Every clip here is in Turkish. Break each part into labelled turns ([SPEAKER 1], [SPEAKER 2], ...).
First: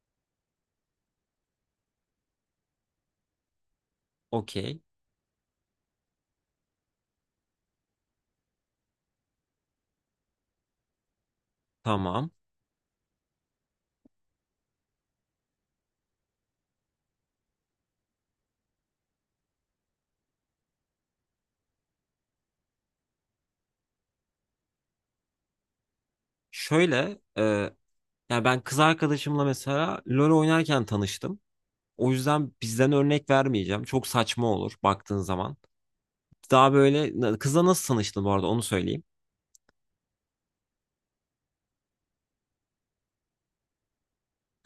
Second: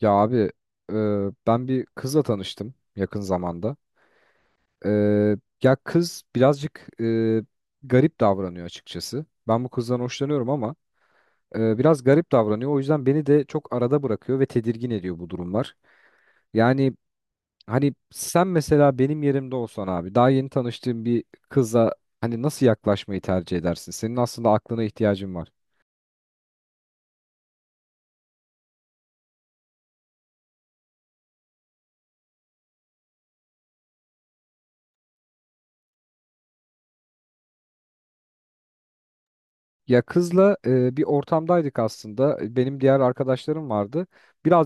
[SPEAKER 1] Ya abi, e, ben bir kızla tanıştım yakın zamanda.
[SPEAKER 2] Okey.
[SPEAKER 1] E, Ya kız birazcık garip davranıyor açıkçası. Ben bu kızdan hoşlanıyorum ama biraz
[SPEAKER 2] Tamam.
[SPEAKER 1] garip davranıyor. O yüzden beni de çok arada bırakıyor ve tedirgin ediyor bu durumlar. Yani hani sen mesela benim yerimde olsan abi daha yeni tanıştığın bir kıza hani nasıl yaklaşmayı tercih edersin? Senin aslında aklına ihtiyacın var.
[SPEAKER 2] Şöyle e, ya ben kız arkadaşımla mesela LoL oynarken tanıştım. O yüzden bizden örnek vermeyeceğim. Çok saçma olur baktığın zaman. Daha böyle kızla nasıl tanıştın bu arada onu söyleyeyim.
[SPEAKER 1] Ya kızla bir ortamdaydık aslında. Benim diğer arkadaşlarım vardı.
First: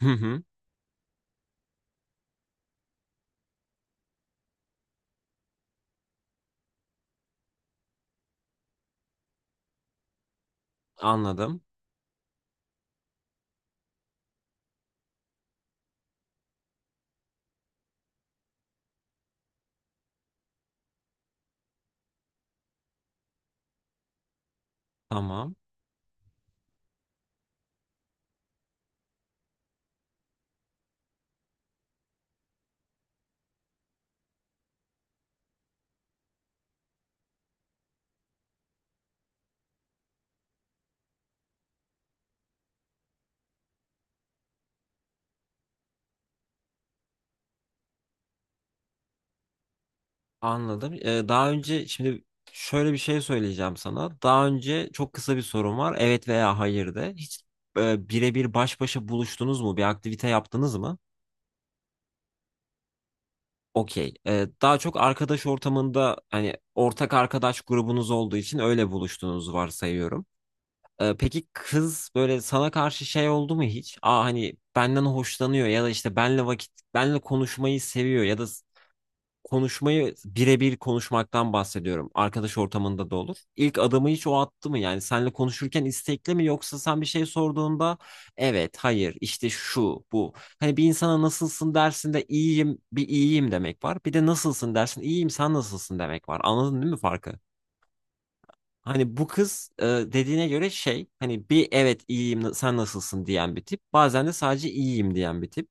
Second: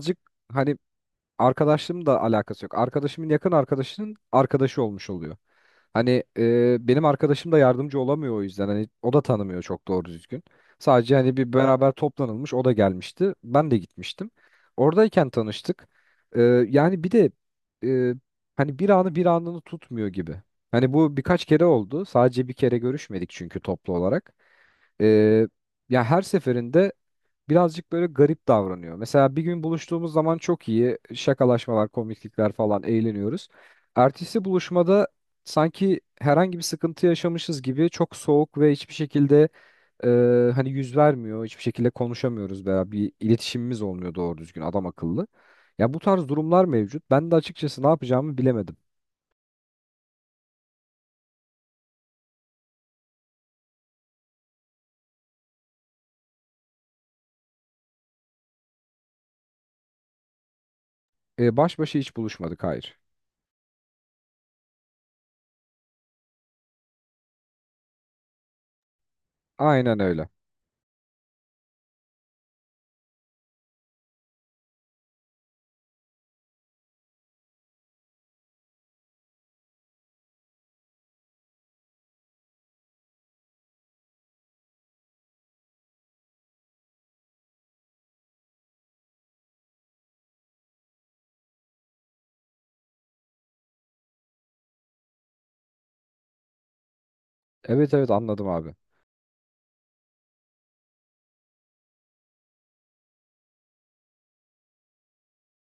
[SPEAKER 2] Hı hı.
[SPEAKER 1] hani arkadaşlığımla da alakası yok. Arkadaşımın yakın arkadaşının arkadaşı olmuş oluyor. Hani benim arkadaşım da yardımcı olamıyor o yüzden. Hani o da tanımıyor çok doğru düzgün. Sadece hani bir
[SPEAKER 2] Anladım.
[SPEAKER 1] beraber toplanılmış o da gelmişti. Ben de gitmiştim. Oradayken tanıştık. E, Yani bir de e, hani bir anı bir anını tutmuyor gibi. Hani bu birkaç kere oldu. Sadece bir kere görüşmedik çünkü toplu olarak. E,
[SPEAKER 2] Tamam.
[SPEAKER 1] Ya her seferinde birazcık böyle garip davranıyor. Mesela bir gün buluştuğumuz zaman çok iyi şakalaşmalar, komiklikler falan eğleniyoruz. Ertesi buluşmada sanki herhangi bir sıkıntı yaşamışız gibi çok soğuk ve hiçbir şekilde hani yüz vermiyor, hiçbir şekilde konuşamıyoruz veya bir iletişimimiz olmuyor doğru düzgün adam akıllı. Ya bu tarz durumlar mevcut. Ben de açıkçası ne yapacağımı bilemedim.
[SPEAKER 2] Anladım. Daha önce şimdi şöyle bir şey söyleyeceğim sana. Daha önce çok kısa bir sorum var. Evet veya hayır de. Hiç birebir baş başa buluştunuz mu? Bir aktivite yaptınız mı?
[SPEAKER 1] Baş başa hiç buluşmadık, hayır.
[SPEAKER 2] Okey. Daha çok arkadaş ortamında hani ortak arkadaş grubunuz olduğu için öyle buluştuğunuzu
[SPEAKER 1] Aynen
[SPEAKER 2] varsayıyorum.
[SPEAKER 1] öyle.
[SPEAKER 2] Peki kız böyle sana karşı şey oldu mu hiç? Aa hani benden hoşlanıyor ya da işte benle vakit benle konuşmayı seviyor ya da konuşmayı birebir konuşmaktan bahsediyorum. Arkadaş ortamında da olur. İlk adımı hiç o attı mı? Yani senle konuşurken istekli mi yoksa sen bir şey sorduğunda evet, hayır, işte şu, bu. Hani bir insana nasılsın dersin de iyiyim, bir iyiyim demek var. Bir de nasılsın dersin, iyiyim, sen nasılsın demek var. Anladın değil mi farkı?
[SPEAKER 1] Evet evet anladım abi.
[SPEAKER 2] Hani bu kız dediğine göre şey hani bir evet iyiyim sen nasılsın diyen bir tip. Bazen de sadece iyiyim diyen bir tip.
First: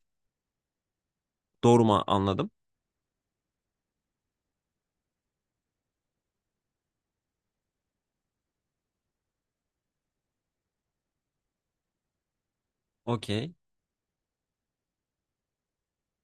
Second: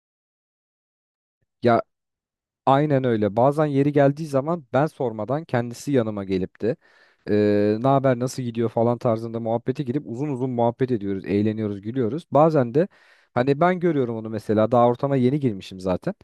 [SPEAKER 1] Ya,
[SPEAKER 2] Doğru mu anladım?
[SPEAKER 1] aynen öyle. Bazen yeri geldiği zaman ben sormadan kendisi yanıma gelip de ne haber nasıl gidiyor falan tarzında muhabbete girip uzun uzun muhabbet ediyoruz, eğleniyoruz, gülüyoruz. Bazen de
[SPEAKER 2] Okey.
[SPEAKER 1] hani ben görüyorum onu mesela daha ortama yeni girmişim zaten.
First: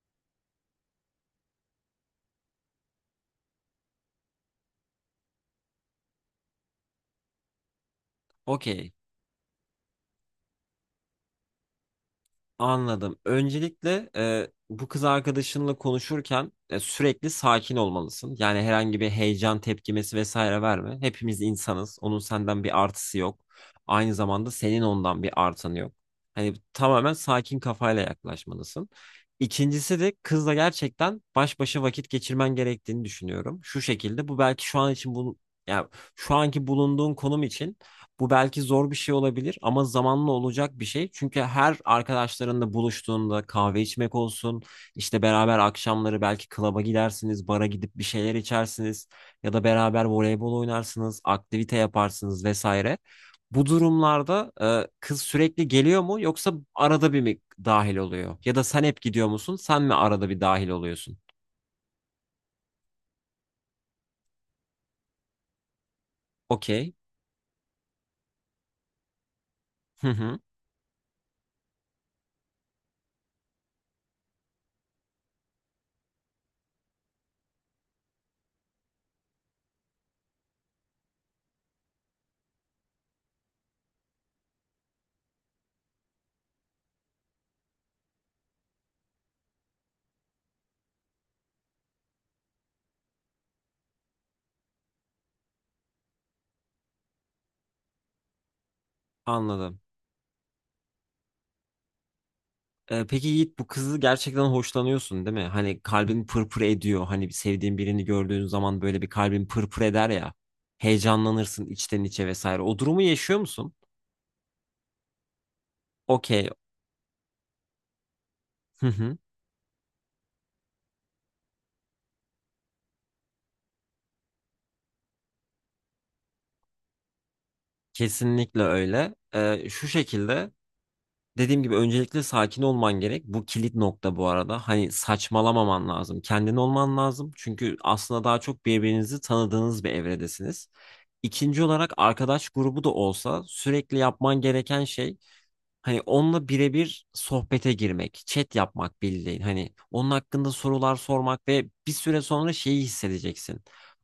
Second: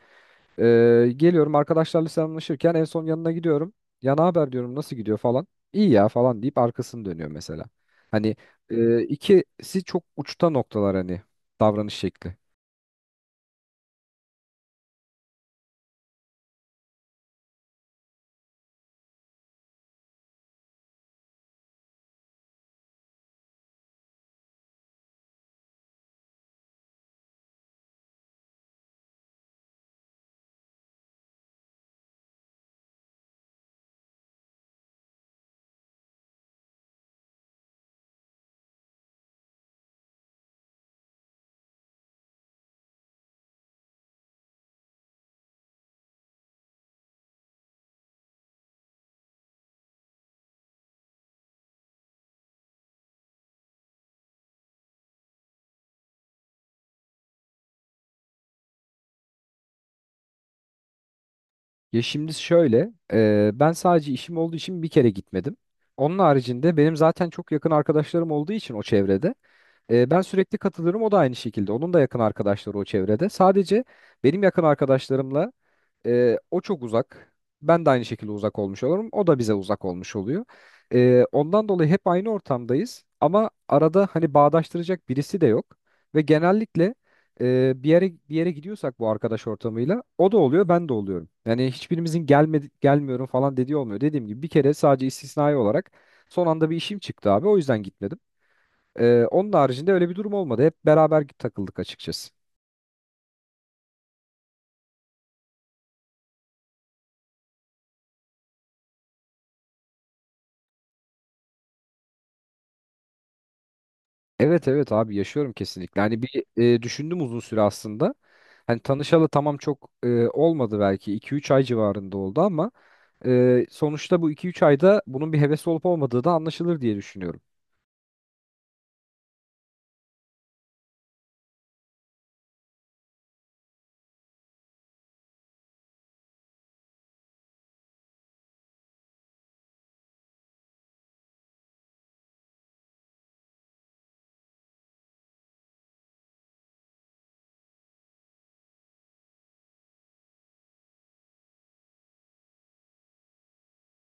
[SPEAKER 1] Geliyorum arkadaşlarla selamlaşırken en son yanına gidiyorum. Ya ne haber diyorum nasıl gidiyor falan. İyi ya falan deyip arkasını dönüyor mesela. Hani
[SPEAKER 2] Okey.
[SPEAKER 1] ikisi çok uçta noktalar hani davranış şekli.
[SPEAKER 2] Anladım. Öncelikle bu kız arkadaşınla konuşurken sürekli sakin olmalısın. Yani herhangi bir heyecan tepkimesi vesaire verme. Hepimiz insanız. Onun senden bir artısı yok. Aynı zamanda senin ondan bir artanı yok. Hani tamamen sakin kafayla yaklaşmalısın. İkincisi de kızla gerçekten baş başa vakit geçirmen gerektiğini düşünüyorum. Şu şekilde bu belki şu an için bunu yani şu anki bulunduğun konum için bu belki zor bir şey olabilir ama zamanla olacak bir şey. Çünkü her arkadaşlarınla buluştuğunda kahve içmek olsun, işte beraber akşamları belki klaba gidersiniz, bara gidip bir şeyler içersiniz ya da beraber voleybol oynarsınız, aktivite yaparsınız vesaire. Bu durumlarda kız sürekli geliyor mu yoksa arada bir mi dahil oluyor? Ya da sen hep gidiyor musun? Sen mi arada bir dahil oluyorsun?
[SPEAKER 1] Ya şimdi şöyle, ben sadece işim olduğu için bir kere gitmedim. Onun haricinde
[SPEAKER 2] Okey.
[SPEAKER 1] benim zaten çok yakın arkadaşlarım olduğu için o çevrede,
[SPEAKER 2] Hı
[SPEAKER 1] ben
[SPEAKER 2] hı.
[SPEAKER 1] sürekli katılırım. O da aynı şekilde. Onun da yakın arkadaşları o çevrede. Sadece benim yakın arkadaşlarımla o çok uzak. Ben de aynı şekilde uzak olmuş olurum. O da bize uzak olmuş oluyor. Ondan dolayı hep aynı ortamdayız. Ama arada hani bağdaştıracak birisi de yok. Ve genellikle bir yere gidiyorsak bu arkadaş ortamıyla o da oluyor, ben de oluyorum. Yani hiçbirimizin gelmedi, gelmiyorum falan dediği olmuyor. Dediğim gibi bir kere sadece istisnai olarak son anda bir işim çıktı abi. O yüzden gitmedim. Onun
[SPEAKER 2] Anladım.
[SPEAKER 1] haricinde öyle bir durum olmadı. Hep beraber takıldık açıkçası.
[SPEAKER 2] Peki Yiğit bu kızı gerçekten hoşlanıyorsun değil mi? Hani kalbin pırpır ediyor. Hani bir sevdiğin birini gördüğün zaman böyle bir kalbin pırpır eder ya. Heyecanlanırsın içten içe vesaire. O durumu yaşıyor musun?
[SPEAKER 1] Evet evet abi yaşıyorum kesinlikle. Hani bir
[SPEAKER 2] Okey.
[SPEAKER 1] düşündüm uzun süre aslında. Hani
[SPEAKER 2] Hı hı.
[SPEAKER 1] tanışalı tamam çok olmadı belki iki üç ay civarında oldu ama sonuçta bu iki üç ayda bunun bir heves olup olmadığı da anlaşılır diye düşünüyorum.
[SPEAKER 2] Kesinlikle öyle. Şu şekilde dediğim gibi öncelikle sakin olman gerek. Bu kilit nokta bu arada. Hani saçmalamaman lazım. Kendin olman lazım. Çünkü aslında daha çok birbirinizi tanıdığınız bir evredesiniz. İkinci olarak arkadaş grubu da olsa sürekli yapman gereken şey hani onunla birebir sohbete girmek, chat yapmak bildiğin. Hani onun hakkında sorular sormak ve bir süre sonra şeyi hissedeceksin.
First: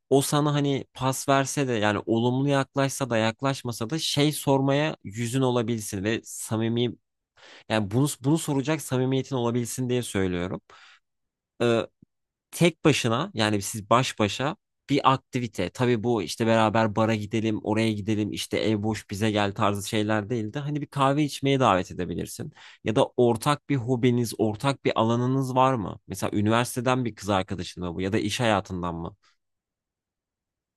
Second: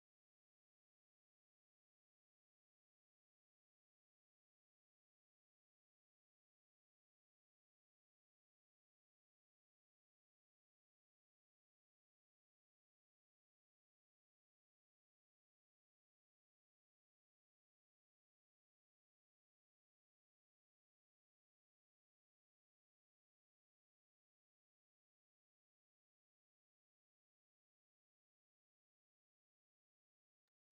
[SPEAKER 2] O sana hani pas verse de yani olumlu yaklaşsa da yaklaşmasa da şey sormaya yüzün olabilsin ve samimi yani bunu soracak samimiyetin olabilsin diye söylüyorum. Ee, Tek başına yani siz baş başa bir aktivite. Tabii bu işte beraber bara gidelim, oraya gidelim, işte ev boş bize gel tarzı şeyler değil de hani bir kahve içmeye davet edebilirsin. Ya da ortak bir hobiniz, ortak bir alanınız var mı? Mesela üniversiteden bir kız arkadaşın mı bu ya da iş hayatından mı?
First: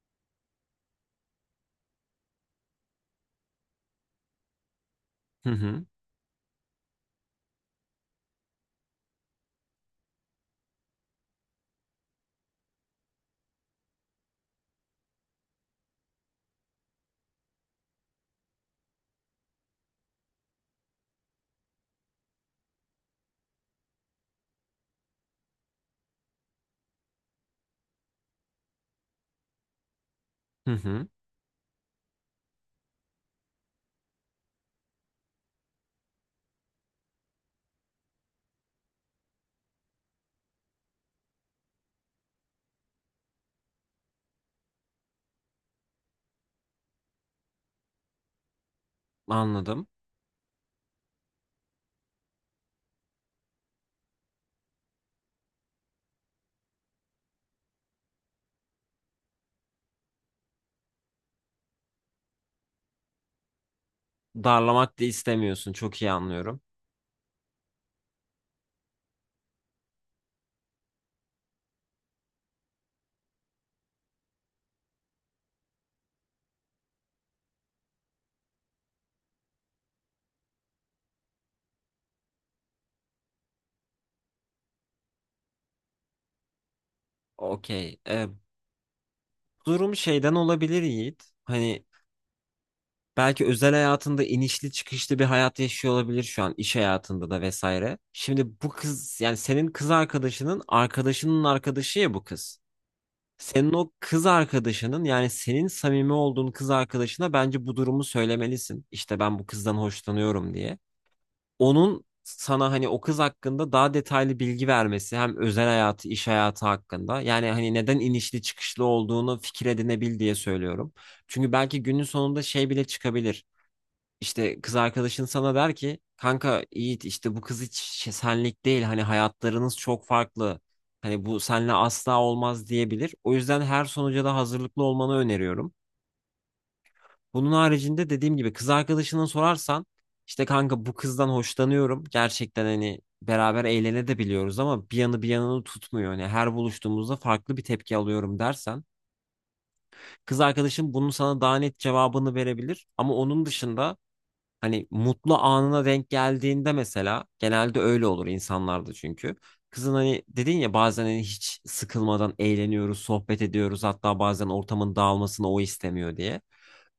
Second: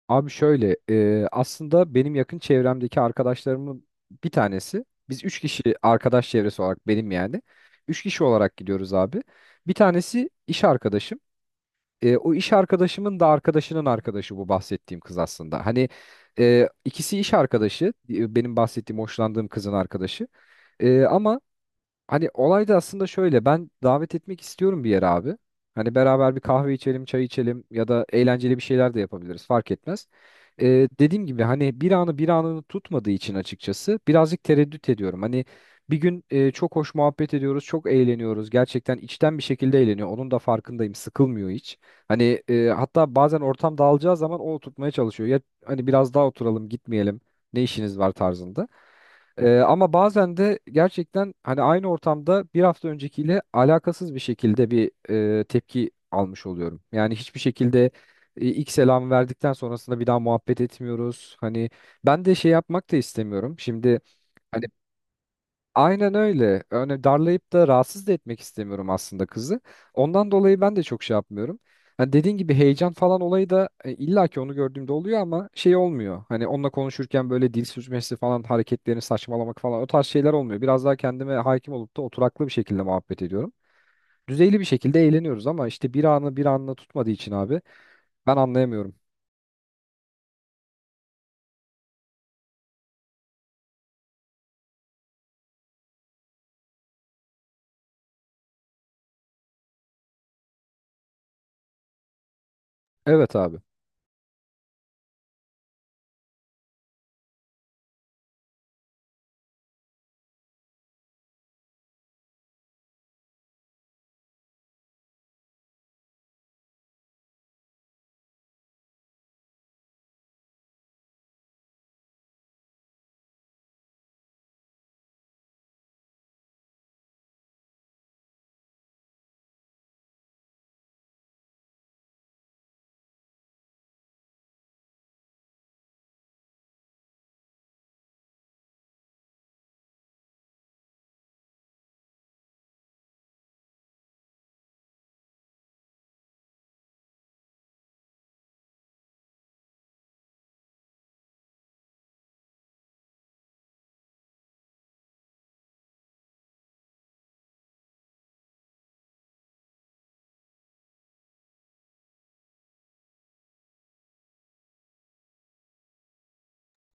[SPEAKER 1] Abi şöyle aslında benim yakın çevremdeki arkadaşlarımın bir tanesi biz 3
[SPEAKER 2] Hı
[SPEAKER 1] kişi
[SPEAKER 2] hı.
[SPEAKER 1] arkadaş çevresi olarak benim yani 3 kişi olarak gidiyoruz abi. Bir tanesi iş arkadaşım. O iş arkadaşımın da arkadaşının arkadaşı bu bahsettiğim kız aslında. Hani ikisi iş arkadaşı, benim bahsettiğim hoşlandığım kızın arkadaşı. E, ama Hani olay da aslında şöyle, ben davet etmek istiyorum bir yere abi. Hani beraber bir kahve içelim, çay içelim ya da eğlenceli bir şeyler de yapabiliriz fark etmez.
[SPEAKER 2] Hı hı.
[SPEAKER 1] Dediğim gibi hani bir anı bir anını tutmadığı için açıkçası birazcık tereddüt ediyorum. Hani bir gün çok hoş muhabbet ediyoruz, çok eğleniyoruz. Gerçekten içten bir şekilde eğleniyor. Onun da farkındayım. Sıkılmıyor hiç. Hani hatta bazen ortam dağılacağı zaman o tutmaya çalışıyor. Ya hani biraz daha oturalım, gitmeyelim. Ne işiniz var tarzında.
[SPEAKER 2] Anladım.
[SPEAKER 1] Ama bazen de gerçekten hani aynı ortamda bir hafta öncekiyle alakasız bir şekilde bir tepki almış oluyorum. Yani hiçbir şekilde ilk selamı verdikten sonrasında bir daha muhabbet etmiyoruz. Hani ben de şey yapmak da istemiyorum. Şimdi hani
[SPEAKER 2] Darlamak da istemiyorsun. Çok iyi
[SPEAKER 1] Aynen
[SPEAKER 2] anlıyorum.
[SPEAKER 1] öyle. Yani darlayıp da rahatsız da etmek istemiyorum aslında kızı. Ondan dolayı ben de çok şey yapmıyorum. Hani dediğin gibi heyecan falan olayı da illa ki onu gördüğümde oluyor ama şey olmuyor. Hani onunla konuşurken böyle dil sürçmesi falan hareketlerini saçmalamak falan o tarz şeyler olmuyor. Biraz daha kendime hakim olup da oturaklı bir şekilde muhabbet ediyorum. Düzeyli bir şekilde eğleniyoruz ama işte bir anı bir anla tutmadığı için abi
[SPEAKER 2] Okey.
[SPEAKER 1] ben anlayamıyorum.
[SPEAKER 2] Durum şeyden olabilir Yiğit. Hani belki özel hayatında inişli çıkışlı bir hayat yaşıyor olabilir şu an iş hayatında da vesaire. Şimdi bu kız yani senin kız arkadaşının arkadaşının arkadaşı ya bu kız.
[SPEAKER 1] Evet abi.
[SPEAKER 2] Senin o kız arkadaşının yani senin samimi olduğun kız arkadaşına bence bu durumu söylemelisin. İşte ben bu kızdan hoşlanıyorum diye. Onun sana hani o kız hakkında daha detaylı bilgi vermesi hem özel hayatı iş hayatı hakkında yani hani neden inişli çıkışlı olduğunu fikir edinebil diye söylüyorum. Çünkü belki günün sonunda şey bile çıkabilir. İşte kız arkadaşın sana der ki kanka Yiğit işte bu kız hiç senlik değil hani hayatlarınız çok farklı. Hani bu senle asla olmaz diyebilir. O yüzden her sonuca da hazırlıklı olmanı öneriyorum. Bunun haricinde dediğim gibi kız arkadaşına sorarsan işte kanka bu kızdan hoşlanıyorum. Gerçekten hani beraber eğlene de biliyoruz ama bir yanı bir yanını tutmuyor. Hani her buluştuğumuzda farklı bir tepki alıyorum dersen kız arkadaşın bunun sana daha net cevabını verebilir. Ama onun dışında hani mutlu anına denk geldiğinde mesela genelde öyle olur insanlarda çünkü. Kızın hani dedin ya bazen hani hiç sıkılmadan eğleniyoruz, sohbet ediyoruz. Hatta bazen ortamın dağılmasını o istemiyor diye.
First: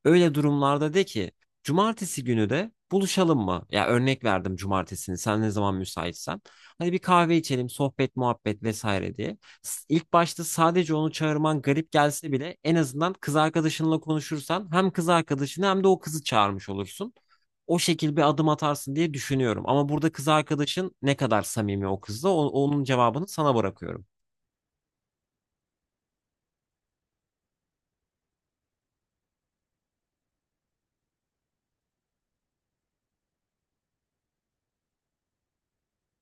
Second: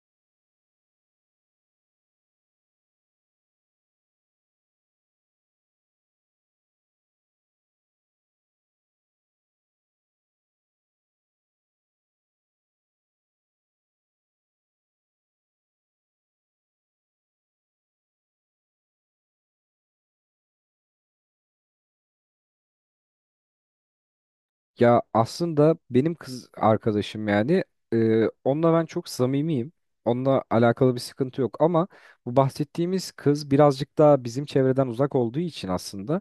[SPEAKER 2] Öyle durumlarda de ki cumartesi günü de buluşalım mı? Ya örnek verdim cumartesini sen ne zaman müsaitsen. Hani bir kahve içelim, sohbet, muhabbet vesaire diye. İlk başta sadece onu çağırman garip gelse bile en azından kız arkadaşınla konuşursan hem kız arkadaşını hem de o kızı çağırmış olursun o şekil bir adım atarsın diye düşünüyorum. Ama burada kız arkadaşın ne kadar samimi o kızla onun cevabını sana bırakıyorum.
[SPEAKER 1] Ya aslında benim kız arkadaşım yani onunla ben çok samimiyim. Onunla alakalı bir sıkıntı yok ama bu bahsettiğimiz kız birazcık daha bizim çevreden uzak olduğu için aslında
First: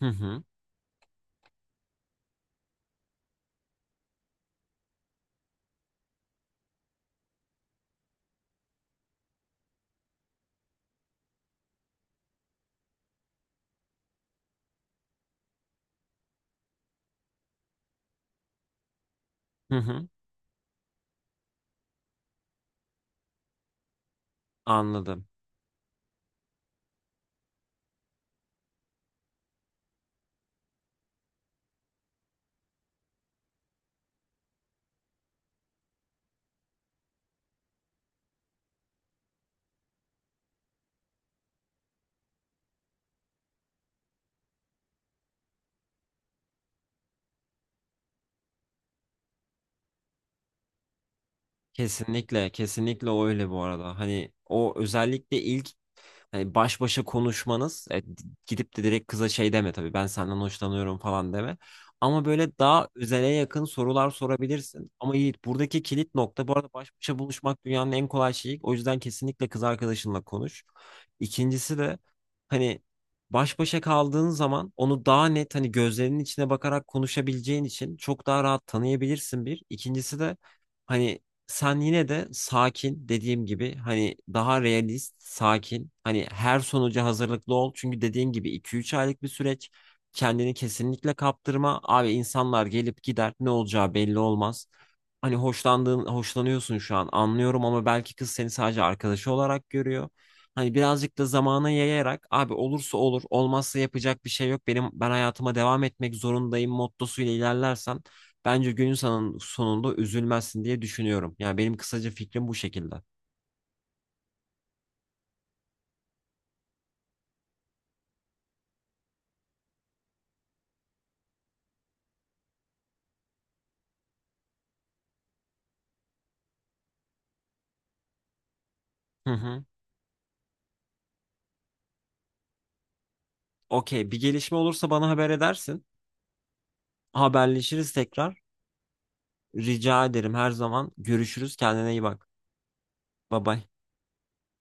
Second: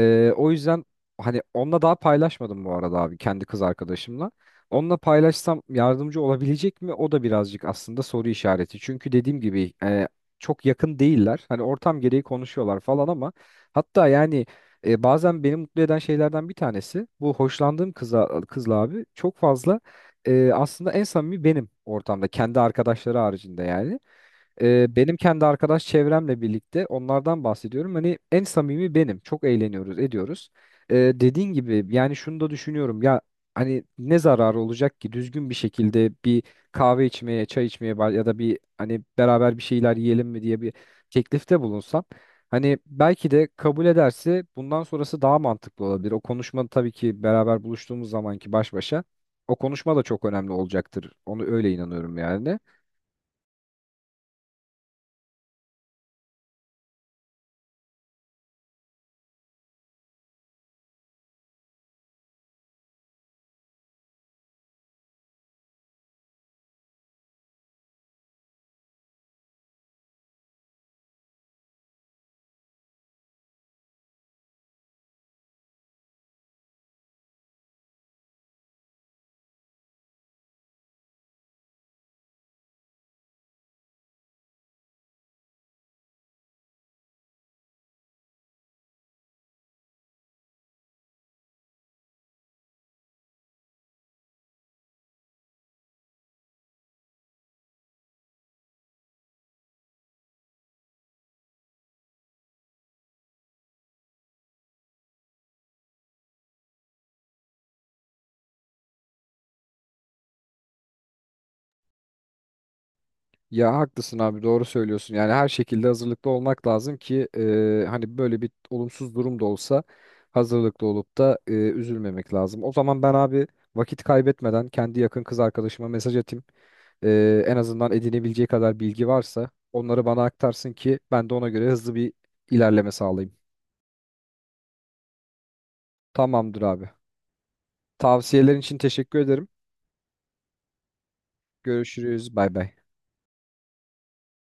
[SPEAKER 2] Hı hı.
[SPEAKER 1] o yüzden hani onunla daha paylaşmadım bu arada abi kendi kız arkadaşımla. Onunla paylaşsam yardımcı olabilecek mi? O da birazcık aslında soru işareti. Çünkü dediğim gibi çok yakın değiller. Hani ortam gereği konuşuyorlar falan ama hatta yani bazen beni mutlu eden şeylerden bir tanesi bu hoşlandığım kıza kızla abi çok
[SPEAKER 2] Hı
[SPEAKER 1] fazla
[SPEAKER 2] hı.
[SPEAKER 1] aslında en samimi benim ortamda kendi arkadaşları haricinde yani. Benim
[SPEAKER 2] Anladım.
[SPEAKER 1] kendi arkadaş çevremle birlikte onlardan bahsediyorum. Hani en samimi benim. Çok eğleniyoruz, ediyoruz. Dediğin gibi yani şunu da düşünüyorum. Ya hani ne zararı olacak ki düzgün bir şekilde bir kahve içmeye, çay içmeye ya da bir hani beraber bir şeyler yiyelim mi diye bir teklifte bulunsam. Hani belki de kabul ederse bundan sonrası daha mantıklı olabilir. O konuşma tabii ki beraber buluştuğumuz zamanki baş başa o konuşma da çok önemli olacaktır. Onu öyle inanıyorum
[SPEAKER 2] Kesinlikle,
[SPEAKER 1] yani.
[SPEAKER 2] kesinlikle öyle bu arada. Hani o özellikle ilk hani baş başa konuşmanız, gidip de direkt kıza şey deme tabii ben senden hoşlanıyorum falan deme. Ama böyle daha özele yakın sorular sorabilirsin. Ama Yiğit buradaki kilit nokta bu arada baş başa buluşmak dünyanın en kolay şeyi. O yüzden kesinlikle kız arkadaşınla konuş. İkincisi de hani baş başa kaldığın zaman onu daha net hani gözlerinin içine bakarak konuşabileceğin için çok daha rahat tanıyabilirsin bir. İkincisi de hani sen yine de sakin dediğim gibi hani daha realist, sakin. Hani her sonuca hazırlıklı ol. Çünkü dediğim gibi iki üç aylık bir süreç. Kendini kesinlikle kaptırma. Abi insanlar gelip gider. Ne olacağı belli olmaz. Hani hoşlandığın, hoşlanıyorsun şu an anlıyorum ama belki kız seni sadece arkadaşı olarak görüyor. Hani birazcık da zamana yayarak abi olursa olur, olmazsa yapacak bir şey yok. Benim ben hayatıma devam etmek zorundayım mottosuyla ilerlersen bence günün sonunda üzülmezsin diye düşünüyorum. Yani benim kısaca fikrim bu şekilde.
[SPEAKER 1] Ya haklısın abi, doğru söylüyorsun. Yani her şekilde hazırlıklı olmak lazım ki hani böyle bir olumsuz durum da olsa hazırlıklı olup da üzülmemek lazım. O zaman ben abi vakit kaybetmeden kendi yakın kız arkadaşıma mesaj atayım. En azından edinebileceği kadar bilgi
[SPEAKER 2] Hı
[SPEAKER 1] varsa
[SPEAKER 2] hı.
[SPEAKER 1] onları bana aktarsın ki ben de ona göre hızlı bir ilerleme sağlayayım.
[SPEAKER 2] Okey, bir gelişme olursa bana haber edersin.
[SPEAKER 1] Tamamdır abi.
[SPEAKER 2] Haberleşiriz tekrar.
[SPEAKER 1] Tavsiyelerin için teşekkür ederim.
[SPEAKER 2] Rica ederim her zaman. Görüşürüz. Kendine iyi bak.
[SPEAKER 1] Görüşürüz. Bay bay.
[SPEAKER 2] Bye bye.